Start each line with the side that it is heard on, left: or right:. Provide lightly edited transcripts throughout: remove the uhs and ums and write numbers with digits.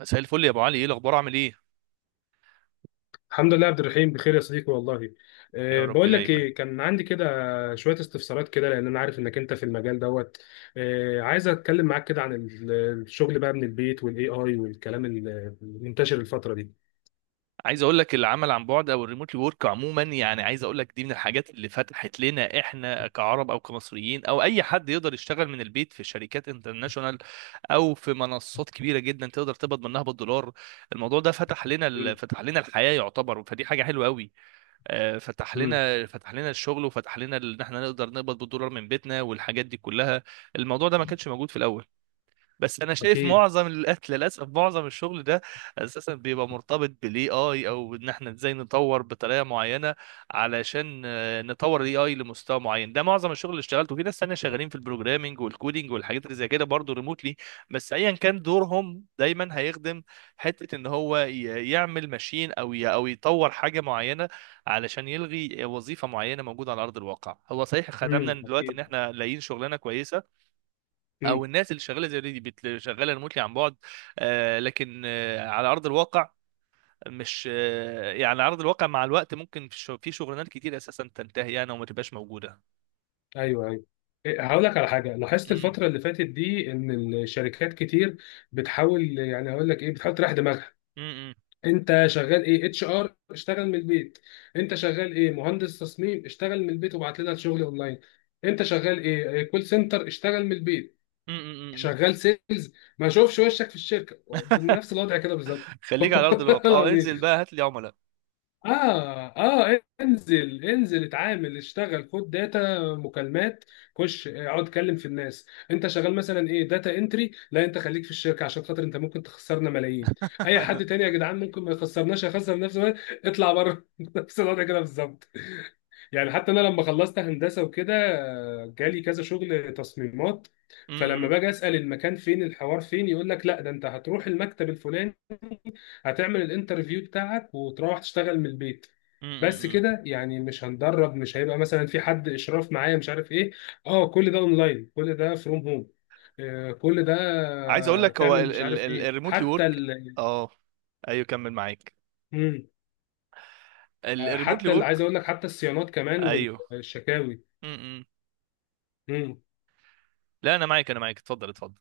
right: مساء الفل يا ابو علي، ايه الاخبار؟ عامل ايه؟
left: الحمد لله يا عبد الرحيم، بخير يا صديقي والله.
right: يا
left: أه
right: رب
left: بقول لك
right: دايما.
left: ايه، كان عندي كده شويه استفسارات كده، لان انا عارف انك انت في المجال دوت. أه عايز اتكلم معاك كده عن الشغل بقى من البيت والاي اي والكلام المنتشر الفتره دي.
right: عايز اقول لك العمل عن بعد او الريموت ورك عموما، يعني عايز اقول لك دي من الحاجات اللي فتحت لنا احنا كعرب او كمصريين، او اي حد يقدر يشتغل من البيت في شركات انترناشونال او في منصات كبيره جدا تقدر تقبض منها بالدولار. الموضوع ده
left: امم
right: فتح لنا الحياه يعتبر، فدي حاجه حلوه قوي. فتح
left: امم
right: لنا فتح لنا الشغل، ان احنا نقدر نقبض بالدولار من بيتنا والحاجات دي كلها. الموضوع ده ما كانش موجود في الاول. بس انا شايف
left: اكيد.
right: معظم الأكل للاسف معظم الشغل ده اساسا بيبقى مرتبط بالاي اي، او ان احنا ازاي نطور بطريقه معينه علشان نطور الاي اي لمستوى معين. ده معظم الشغل اللي اشتغلته في ناس تانية شغالين في البروجرامينج والكودينج والحاجات اللي زي كده برضه ريموتلي. بس ايا كان دورهم دايما هيخدم حته ان هو يعمل ماشين، او يطور حاجه معينه علشان يلغي وظيفه معينه موجوده على ارض الواقع. هو صحيح خدمنا دلوقتي ان
left: اكيد.
right: احنا لاقيين شغلانه كويسه، او
left: امم
right: الناس اللي شغاله زي دي شغاله ريموتلي عن بعد، لكن على ارض الواقع، مش يعني على ارض الواقع مع الوقت ممكن في شغلانات كتير اساسا تنتهي يعني وما تبقاش موجوده.
left: ايوه ايوه. إيه، هقول لك على حاجه لاحظت
right: مم.
left: الفتره اللي فاتت دي، ان الشركات كتير بتحاول، يعني هقول لك ايه، بتحاول تريح دماغها.
right: مم.
left: انت شغال ايه؟ اتش ار؟ اشتغل من البيت. انت شغال ايه؟ مهندس تصميم؟ اشتغل من البيت وبعت لنا الشغل اونلاين. انت شغال ايه؟ كول سنتر؟ اشتغل من البيت.
right: مم. مم. مم.
left: شغال سيلز؟ ما اشوفش وشك في الشركه بنفس الوضع كده بالظبط.
right: خليك على ارض
left: والله
right: الواقع، اه
left: العظيم.
right: انزل بقى هات لي عملاء.
left: اه اه، انزل انزل، اتعامل، اشتغل، خد داتا مكالمات، خش اقعد اتكلم في الناس. انت شغال مثلا ايه؟ داتا انتري؟ لا انت خليك في الشركه عشان خاطر انت ممكن تخسرنا ملايين. اي حد تاني يا جدعان ممكن ما يخسرناش، يخسر نفسه. اطلع بره. نفس الوضع كده بالظبط. يعني حتى انا لما خلصت هندسه وكده آه، جالي كذا شغل تصميمات. فلما
right: مم.
left: باجي اسال المكان فين، الحوار فين، يقول لك لا ده انت هتروح المكتب الفلاني، هتعمل الانترفيو بتاعك وتروح تشتغل من البيت.
right: مم.
left: بس
right: مم.
left: كده يعني؟ مش هندرب؟ مش هيبقى مثلا في حد اشراف معايا؟ مش عارف ايه؟ اه كل ده اونلاين، كل ده فروم هوم، كل ده
right: عايز اقول
left: آه،
right: لك، هو
left: تعمل مش عارف ايه،
right: الريموتلي
left: حتى
right: ورك.
left: ال...
right: اه. ايوه، كمل معاك.
left: مم. آه،
right: الريموتلي
left: حتى ال...
right: ورك.
left: عايز اقول لك حتى الصيانات كمان
right: ايوه.
left: والشكاوي.
right: مم.
left: مم.
right: لا انا معاك، انا معاك، اتفضل اتفضل.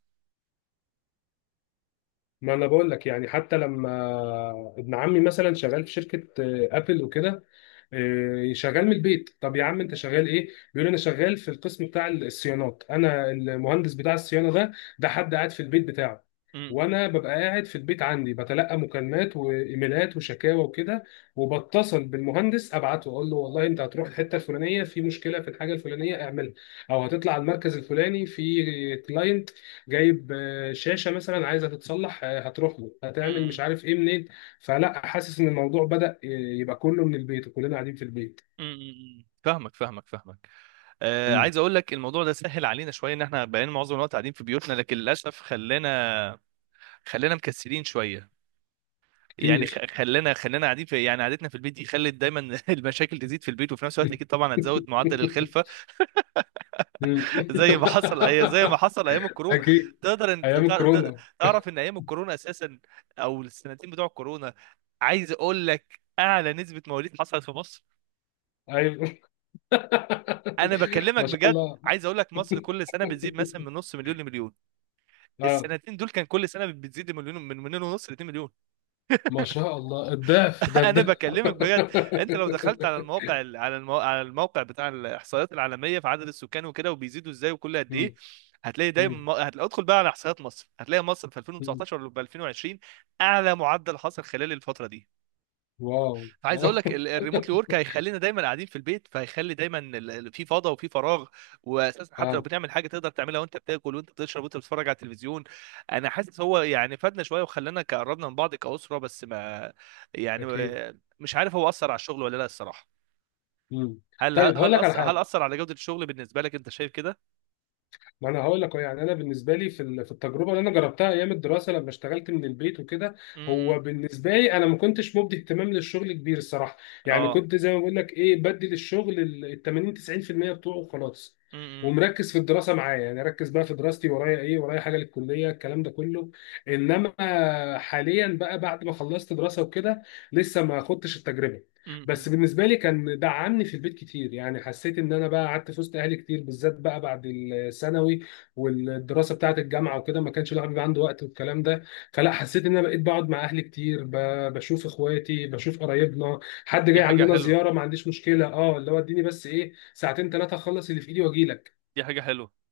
left: ما انا بقول لك، يعني حتى لما ابن عمي مثلا شغال في شركه آه، ابل وكده، إيه، شغال من البيت. طب يا عم انت شغال ايه؟ بيقول انا شغال في القسم بتاع الصيانات، انا المهندس بتاع الصيانه ده. ده حد قاعد في البيت بتاعه،
right: مم.
left: وانا ببقى قاعد في البيت عندي بتلقى مكالمات وايميلات وشكاوى وكده، وبتصل بالمهندس ابعته، اقول له والله انت هتروح الحته الفلانيه، في مشكله في الحاجه الفلانيه، اعملها. او هتطلع المركز الفلاني في كلاينت جايب آه، شاشه مثلا عايزه تتصلح، آه، هتروح له، هتعمل مش
right: مم.
left: عارف ايه، منين. فلا حاسس ان الموضوع بدأ يبقى كله من البيت وكلنا قاعدين في البيت.
right: امم، فاهمك فاهمك فاهمك.
left: مم.
right: عايز اقول لك الموضوع ده سهل علينا شويه، ان احنا بقينا معظم الوقت قاعدين في بيوتنا، لكن للاسف خلانا، خلانا مكسلين شويه. يعني
left: كتير.
right: خلانا قاعدين في، يعني قعدتنا في البيت دي خلت دايما المشاكل تزيد في البيت، وفي نفس الوقت اكيد طبعا هتزود معدل الخلفه.
left: مم.
right: زي ما حصل، أي زي ما حصل ايام الكورونا.
left: اكيد.
right: تقدر انت
left: ايام كورونا.
right: تعرف ان ايام الكورونا اساسا، او السنتين بتوع الكورونا، عايز اقول لك اعلى نسبه مواليد حصلت في مصر.
left: ايوه.
right: انا بكلمك
left: ما شاء
right: بجد.
left: الله.
right: عايز اقول لك مصر كل سنه بتزيد مثلا من نص مليون لمليون،
left: اه،
right: السنتين دول كان كل سنه بتزيد مليون، من مليون ونص ل 2 مليون.
left: ما شاء الله، الضعف ده،
right: انا
left: الضعف.
right: بكلمك بجد. انت لو دخلت على المواقع، على الموقع بتاع الاحصائيات العالميه في عدد السكان وكده، وبيزيدوا ازاي وكل قد ايه،
left: مم.
right: هتلاقي دايما
left: مم.
right: ادخل بقى على احصائيات مصر، هتلاقي مصر في
left: مم.
right: 2019 ولا في 2020 اعلى معدل حصل خلال الفتره دي.
left: واو
right: فعايز
left: واو.
right: اقول لك الريموتلي ورك هيخلينا دايما قاعدين في البيت، فهيخلي دايما في فضا وفي فراغ. واساسا حتى لو
left: اه.
right: بنعمل حاجه تقدر تعملها وانت بتاكل وانت بتشرب وانت بتتفرج على التلفزيون. انا حاسس هو يعني فادنا شويه وخلانا قربنا من بعض كاسره، بس ما، يعني
left: اكيد.
right: مش عارف هو اثر على الشغل ولا لا، الصراحه.
left: مم.
right: هل
left: طيب هقول
right: هل
left: لك على
right: اثر هل
left: حاجه.
right: اثر على جوده الشغل؟ بالنسبه لك، انت شايف كده؟
left: ما انا هقول لك أهو، يعني انا بالنسبه لي في في التجربه اللي انا جربتها ايام الدراسه لما اشتغلت من البيت وكده،
right: امم.
left: هو بالنسبه لي انا ما كنتش مبدي اهتمام للشغل كبير الصراحه. يعني
right: اه.
left: كنت زي ما بقول لك ايه، بدي للشغل ال 80 90% بتوعه وخلاص،
right: امم.
left: ومركز في الدراسه معايا، يعني اركز بقى في دراستي، ورايا ايه، ورايا حاجه للكليه، الكلام ده كله. انما حاليا بقى بعد ما خلصت دراسه وكده، لسه ما خدتش التجربه.
right: امم.
left: بس بالنسبه لي كان دعمني في البيت كتير، يعني حسيت ان انا بقى قعدت في وسط اهلي كتير، بالذات بقى بعد الثانوي والدراسه بتاعه الجامعه وكده ما كانش الواحد بيبقى عنده وقت والكلام ده. فلا، حسيت ان انا بقيت بقعد مع اهلي كتير، بشوف اخواتي، بشوف قرايبنا، حد
right: دي
left: جاي
right: حاجة
left: عندنا
right: حلوة،
left: زياره ما عنديش مشكله، اه اللي هو اديني بس ايه ساعتين ثلاثه اخلص اللي في ايدي واجي لك.
right: دي حاجة حلوة.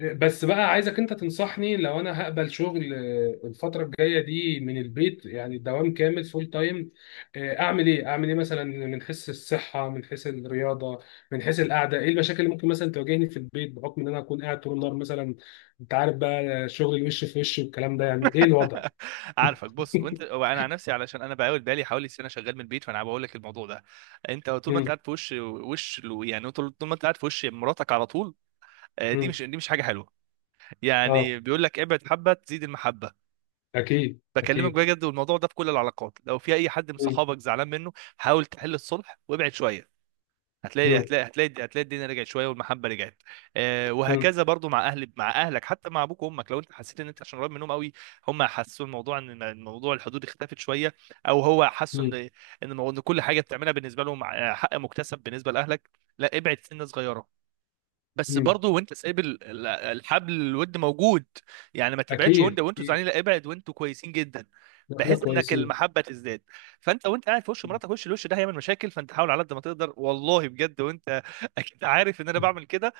left: بس بقى عايزك انت تنصحني لو انا هقبل شغل آه، الفترة الجاية دي من البيت، يعني دوام كامل، فول تايم، آه، اعمل ايه؟ اعمل ايه مثلا من حيث الصحة، من حيث الرياضة، من حيث القعدة؟ ايه المشاكل اللي ممكن مثلا تواجهني في البيت بحكم ان انا اكون قاعد طول النهار مثلا؟ انت عارف بقى شغل الوش في وش والكلام ده، يعني ايه الوضع؟
right: عارفك، بص، وانت وانا عن نفسي، علشان انا بقاول بالي حوالي سنه شغال من البيت، فانا بقول لك الموضوع ده: انت طول ما انت
left: مم،
right: قاعد في وش وش، يعني طول ما انت قاعد في وش مراتك على طول، دي
left: مم.
right: مش دي مش حاجه حلوه.
left: اه.
right: يعني بيقول لك ابعد حبه تزيد المحبه.
left: اكيد
right: بكلمك
left: اكيد.
right: بجد، والموضوع ده في كل العلاقات. لو في اي حد من
left: مم،
right: صحابك زعلان منه، حاول تحل الصلح وابعد شويه، هتلاقي
left: مم،
right: هتلاقي هتلاقي هتلاقي الدنيا رجعت شويه والمحبه رجعت. آه،
left: مم،
right: وهكذا برضو مع اهل، مع اهلك، حتى مع ابوك وامك. لو انت حسيت ان انت عشان قريب منهم قوي، هم حسوا الموضوع ان الموضوع الحدود اختفت شويه، او هو حسوا ان
left: مم،
right: ان إن كل حاجه بتعملها بالنسبه لهم آه، حق مكتسب بالنسبه لاهلك، لا، ابعد سنه صغيره، بس
left: مم.
right: برضه وانت سايب الحبل، الود موجود. يعني ما تبعدش
left: اكيد
right: وانت وانتوا
left: اكيد.
right: زعلانين، لا، ابعد وانتوا كويسين جدا،
left: احنا
right: بحيث انك
left: كويسين.
right: المحبه تزداد. فانت وانت قاعد في وش مراتك، وش الوش ده هيعمل مشاكل، فانت حاول على قد ما تقدر والله بجد، وانت اكيد عارف ان انا بعمل كده.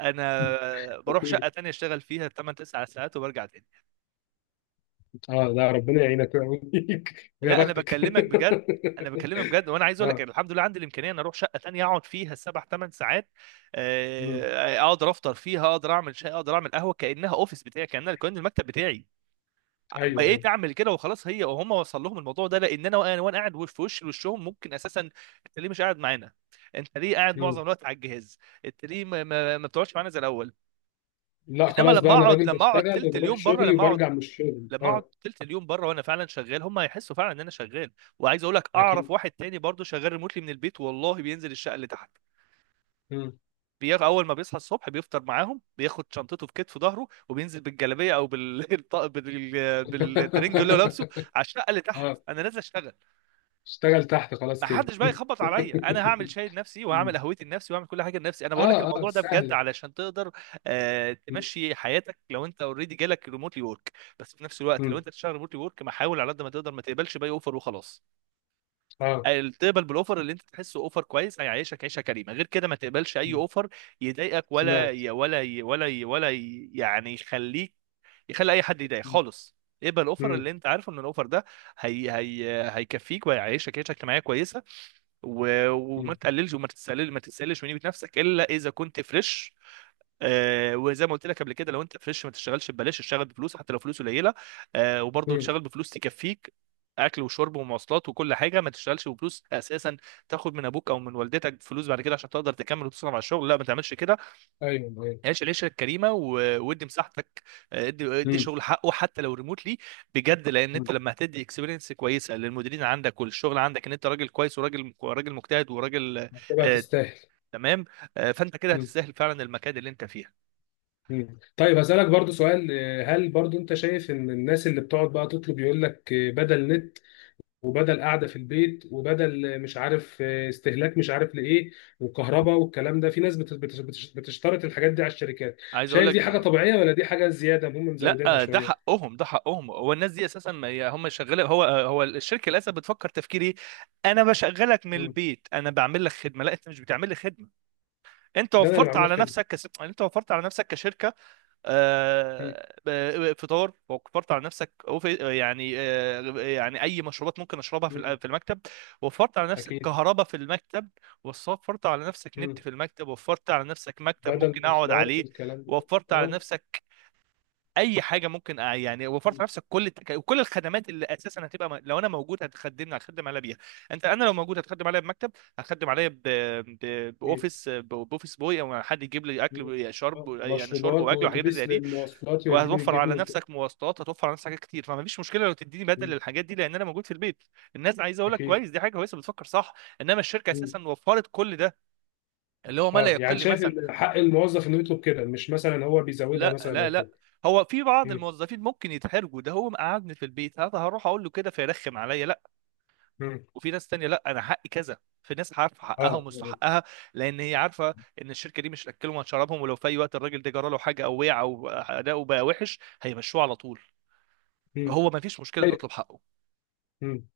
right: انا بروح شقه
left: اكيد.
right: تانية اشتغل فيها 8 9 ساعات وبرجع تاني.
left: اه لا، ربنا يعينك ويقويك ويا
right: لا انا
left: بختك.
right: بكلمك بجد، انا بكلمك بجد، وانا عايز اقول لك
left: اه.
right: الحمد لله عندي الامكانيه ان اروح شقه تانية اقعد فيها سبع ثمان ساعات.
left: مم.
right: آه، اقدر افطر فيها، اقدر اعمل شاي، اقدر اعمل قهوه، كانها اوفيس بتاعي، كانها كان المكتب بتاعي.
left: ايوه
right: بقيت
left: ايوه.
right: اعمل كده وخلاص، هي وهم وصل لهم الموضوع ده، لان انا وانا وأنا قاعد في وش وشهم ممكن اساسا: انت ليه مش قاعد معانا؟ انت ليه قاعد معظم
left: مم.
right: الوقت على الجهاز؟ انت ليه ما بتقعدش معانا زي الاول؟
left: لا
right: انما
left: خلاص
right: لما
left: بقى، انا
right: اقعد
left: راجل
right: لما اقعد
left: بشتغل
right: تلت
left: وبروح
right: اليوم بره،
left: شغلي
right: لما اقعد
left: وبرجع من الشغل.
right: لما اقعد
left: اه.
right: تلت اليوم بره وانا فعلا شغال، هم هيحسوا فعلا ان انا شغال. وعايز اقول لك اعرف
left: اكيد.
right: واحد تاني برضه شغال ريموتلي من البيت، والله بينزل الشقه اللي تحت.
left: مم.
right: اول ما بيصحى الصبح بيفطر معاهم، بياخد شنطته في كتف ظهره، وبينزل بالجلابيه، او بالترنج اللي هو لابسه، على الشقه اللي تحت.
left: اه.
right: انا نازل اشتغل،
left: اشتغل تحت خلاص
right: ما
left: كده.
right: حدش بقى يخبط عليا، انا هعمل شاي لنفسي وهعمل
left: مم.
right: قهوتي لنفسي وهعمل كل حاجه لنفسي. انا بقول لك
left: اه اه
right: الموضوع ده بجد
left: سهله.
right: علشان تقدر آه
left: مم.
right: تمشي حياتك لو انت اوريدي جالك ريموتلي ورك. بس في نفس الوقت لو
left: مم.
right: انت تشتغل ريموتلي ورك، ما حاول على قد ما تقدر ما تقبلش باي اوفر وخلاص.
left: اه.
right: تقبل بالاوفر اللي انت تحسه اوفر كويس هيعيشك عيشه كريمه، غير كده ما تقبلش اي
left: مم.
right: اوفر يضايقك،
left: سمعت.
right: يعني يخليك، يخلي اي حد يضايق
left: مم.
right: خالص. اقبل الاوفر
left: مم.
right: اللي انت عارفه ان الاوفر ده هي هيكفيك وهيعيشك عيشه اجتماعيه كويسه. وما
left: مم.
right: تقللش وما تتسلل ما تتسللش من قيمه نفسك الا اذا كنت فريش. آه، وزي ما قلت لك قبل كده، لو انت فريش ما تشتغلش ببلاش، اشتغل بفلوس حتى لو فلوس قليله، آه، وبرضه
left: مم.
right: تشتغل بفلوس تكفيك اكل وشرب ومواصلات وكل حاجه. ما تشتغلش بفلوس اساسا تاخد من ابوك او من والدتك فلوس بعد كده عشان تقدر تكمل وتصرف على الشغل، لا ما تعملش كده.
left: ايوه ايوه.
right: عيش العيشه الكريمه، وادي مساحتك. ادي
left: مم.
right: شغل حقه حتى لو ريموتلي، بجد. لان انت
left: مم.
right: لما هتدي اكسبيرينس كويسه للمديرين عندك والشغل عندك ان انت راجل كويس، وراجل مجتهد وراجل
left: طبعا
right: آه،
left: تستاهل.
right: تمام، فانت كده هتستاهل فعلا المكان اللي انت فيها.
left: مم. طيب هسألك برضو سؤال، آه، هل برضو انت شايف ان الناس اللي بتقعد بقى تطلب، يقول لك آه، بدل نت، وبدل قعدة في البيت، وبدل آه، مش عارف آه، استهلاك مش عارف لإيه، وكهرباء والكلام ده، في ناس بتشترط الحاجات دي على الشركات؟
right: عايز اقول
left: شايف دي
right: لك،
left: حاجة طبيعية؟ ولا دي حاجة زيادة هم مزودينها
right: لا، ده
left: شوية؟
right: حقهم، ده حقهم. هو الناس دي اساسا، هم شغاله، هو الشركه للاسف بتفكر تفكير ايه؟ انا بشغلك من
left: مم.
right: البيت، انا بعمل لك خدمه. لا، انت مش بتعمل لي خدمه،
left: ده انا اللي بعمل لك خدمة.
right: انت وفرت على نفسك كشركه.
left: مم.
right: فطار، وفرت على نفسك، يعني يعني اي مشروبات ممكن اشربها
left: مم.
right: في المكتب، وفرت على نفسك
left: اكيد.
right: كهرباء في المكتب، وفرت على نفسك نت
left: مم.
right: في المكتب، وفرت على نفسك مكتب
left: بدل
right: ممكن اقعد
left: مواصلات،
right: عليه،
left: الكلام ده.
right: وفرت على
left: اه.
right: نفسك اي حاجه ممكن يعني، وفرت
left: مم.
right: على نفسك كل الخدمات اللي اساسا هتبقى لو انا موجود هتخدمني هتخدم عليا بيها. انت، انا لو موجود هتخدم عليا بمكتب، هتخدم عليا
left: أكيد.
right: باوفيس بوي، او حد يجيب لي اكل
left: مم.
right: وشرب،
left: آه.
right: يعني شرب
left: مشروبات،
right: واكل وحاجات زي
left: واتوبيس
right: دي.
left: للمواصلات يوديني
right: وهتوفر على
left: ويجيبني.
right: نفسك مواصلات، هتوفر على نفسك حاجات كتير. فما فيش مشكله لو تديني بدل
left: مم.
right: للحاجات دي لان انا موجود في البيت. الناس عايزه اقول لك
left: اكيد.
right: كويس، دي حاجه كويسه بتفكر صح، انما الشركه
left: مم.
right: اساسا وفرت كل ده، اللي هو ما لا
left: اه، يعني
right: يقل
left: شايف
right: مثلا.
left: ان حق الموظف انه يطلب كده؟ مش مثلا هو بيزودها
right: لا
left: مثلا
right: لا
left: او كده؟
right: لا، هو في بعض
left: مم.
right: الموظفين ممكن يتحرجوا، ده هو مقعدني في البيت هذا، هروح اقول له كده فيرخم عليا، لا.
left: مم.
right: وفي ناس تانية لا، انا حقي كذا. في ناس عارفه حقها
left: اه.
right: ومستحقها، لان هي عارفه ان الشركه دي مش اكلهم وشربهم، ولو في اي وقت الراجل ده جرى له حاجه او وقع او اداؤه بقى وحش هيمشوه على طول.
left: مم.
right: فهو ما فيش مشكله انه
left: طيب.
right: يطلب حقه.
left: مم.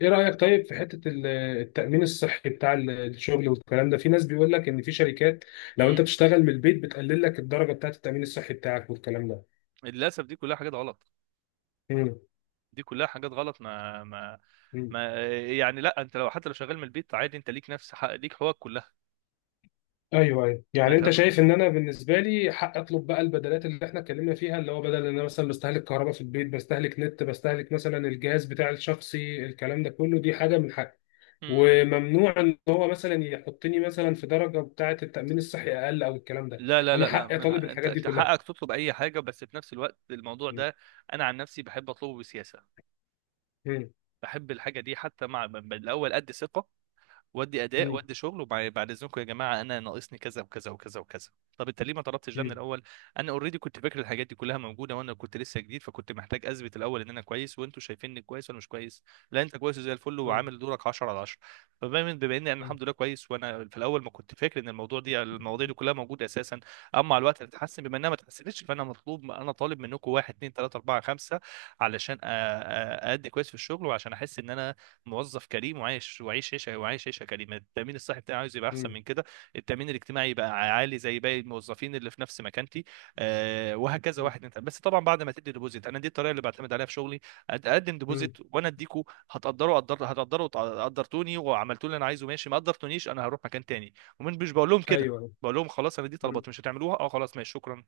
left: ايه رايك طيب في حته التامين الصحي بتاع الشغل والكلام ده؟ في ناس بيقول لك ان في شركات لو انت
right: مم.
left: بتشتغل من البيت بتقلل لك الدرجه بتاعه التامين الصحي بتاعك والكلام ده.
right: للاسف دي كلها حاجات غلط،
left: مم.
right: دي كلها حاجات غلط. ما ما
left: مم.
right: ما يعني لا، انت لو حتى لو شغال من البيت عادي، انت ليك نفس حق، ليك حقوقك كلها.
left: ايوه ايوه،
right: ما
left: يعني انت
right: تم.
left: شايف ان انا بالنسبه لي حق اطلب بقى البدلات اللي احنا اتكلمنا فيها، اللي هو بدل ان انا مثلا بستهلك كهرباء في البيت، بستهلك نت، بستهلك مثلا الجهاز بتاع الشخصي، الكلام ده كله، دي حاجه من حقي،
right: مم.
left: وممنوع ان هو مثلا يحطني مثلا في درجه بتاعه التامين الصحي اقل او الكلام ده.
right: لا لا
left: انا
right: لا لا،
left: حقي اطالب
right: انت،
left: الحاجات دي
right: انت
left: كلها.
right: حقك تطلب اي حاجه، بس في نفس الوقت الموضوع
left: مم.
right: ده انا عن نفسي بحب اطلبه بسياسه.
left: مم.
right: بحب الحاجه دي حتى مع الاول قد ثقه، وادي اداء،
left: مم.
right: وادي شغل، وبعد اذنكم يا جماعه انا ناقصني كذا وكذا وكذا وكذا. طب انت ليه ما طلبتش ده من
left: مم.
right: الاول؟ انا اوريدي كنت فاكر الحاجات دي كلها موجوده، وانا كنت لسه جديد فكنت محتاج اثبت الاول ان انا كويس، وانتوا شايفيني كويس ولا مش كويس؟ لا، انت كويس زي الفل
left: مم.
right: وعامل دورك 10 على 10. فبما اني انا الحمد لله كويس، وانا في الاول ما كنت فاكر ان الموضوع دي، المواضيع دي كلها موجوده اساسا، اما مع الوقت هتتحسن. بما انها ما اتحسنتش فانا مطلوب، انا طالب منكم واحد اتنين تلاته اربعه خمسه علشان اادي كويس في الشغل، وعشان احس ان انا موظف كريم وعايش وعيش عيشه، وعايش عيشه كريمه. التامين الصحي بتاعي عاوز يبقى احسن
left: مم.
right: من كده، التامين الاجتماعي يبقى عالي زي باقي الموظفين اللي في نفس مكانتي. آه، وهكذا،
left: مم.
right: واحد. انت بس طبعا بعد ما تدي ديبوزيت، انا دي الطريقه اللي بعتمد عليها في شغلي. اقدم
left: مم.
right: ديبوزيت وانا اديكوا. هتقدروا قدر هتقدروا، قدرتوني وعملتوا اللي انا عايزه، ماشي. ما قدرتونيش، انا هروح مكان تاني. ومش مش بقول لهم كده،
left: ايوه.
right: بقول لهم خلاص، انا دي
left: مم.
right: طلبات مش هتعملوها، اه، خلاص ماشي شكرا.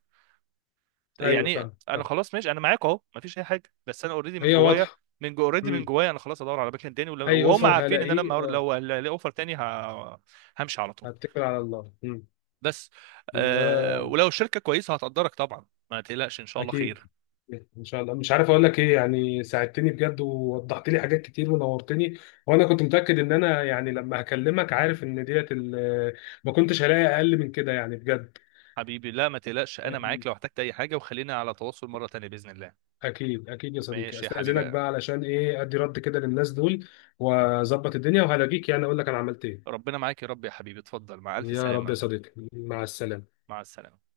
left: ايوه،
right: يعني
left: فاهم
right: انا
left: فاهم.
right: خلاص ماشي، انا معاك اهو، مفيش اي حاجه، بس انا اوريدي من
left: هي
right: جوايا،
left: واضحه.
right: من جو اوريدي من
left: مم.
right: جوايا انا خلاص ادور على مكان تاني.
left: اي
right: وهم
left: اوفر
right: عارفين ان انا
left: هلاقيه،
right: لما
left: اه.
right: لو الاقي اوفر تاني همشي على طول
left: هتكل على الله. مم.
right: بس. أه،
left: يا.
right: ولو الشركه كويسه هتقدرك طبعا، ما تقلقش ان شاء الله
left: اكيد.
right: خير.
left: ان شاء الله، مش عارف اقول لك ايه، يعني ساعدتني بجد، ووضحت لي حاجات كتير، ونورتني. وانا كنت متاكد ان انا يعني لما هكلمك عارف ان ديت ما كنتش هلاقي اقل من كده يعني، بجد.
right: حبيبي لا، ما تقلقش، انا معاك
left: أم،
right: لو احتجت اي حاجه، وخلينا على تواصل مره تانيه باذن الله.
left: اكيد اكيد يا صديقي.
right: ماشي يا حبيبي.
left: استاذنك بقى علشان ايه ادي رد كده للناس دول، واظبط الدنيا، وهلاقيك يعني اقول لك انا عملت ايه.
right: ربنا معاك يا رب، يا حبيبي، اتفضل، مع الف
left: يا رب يا
right: سلامه.
left: صديقي، مع السلامه.
right: مع السلامه.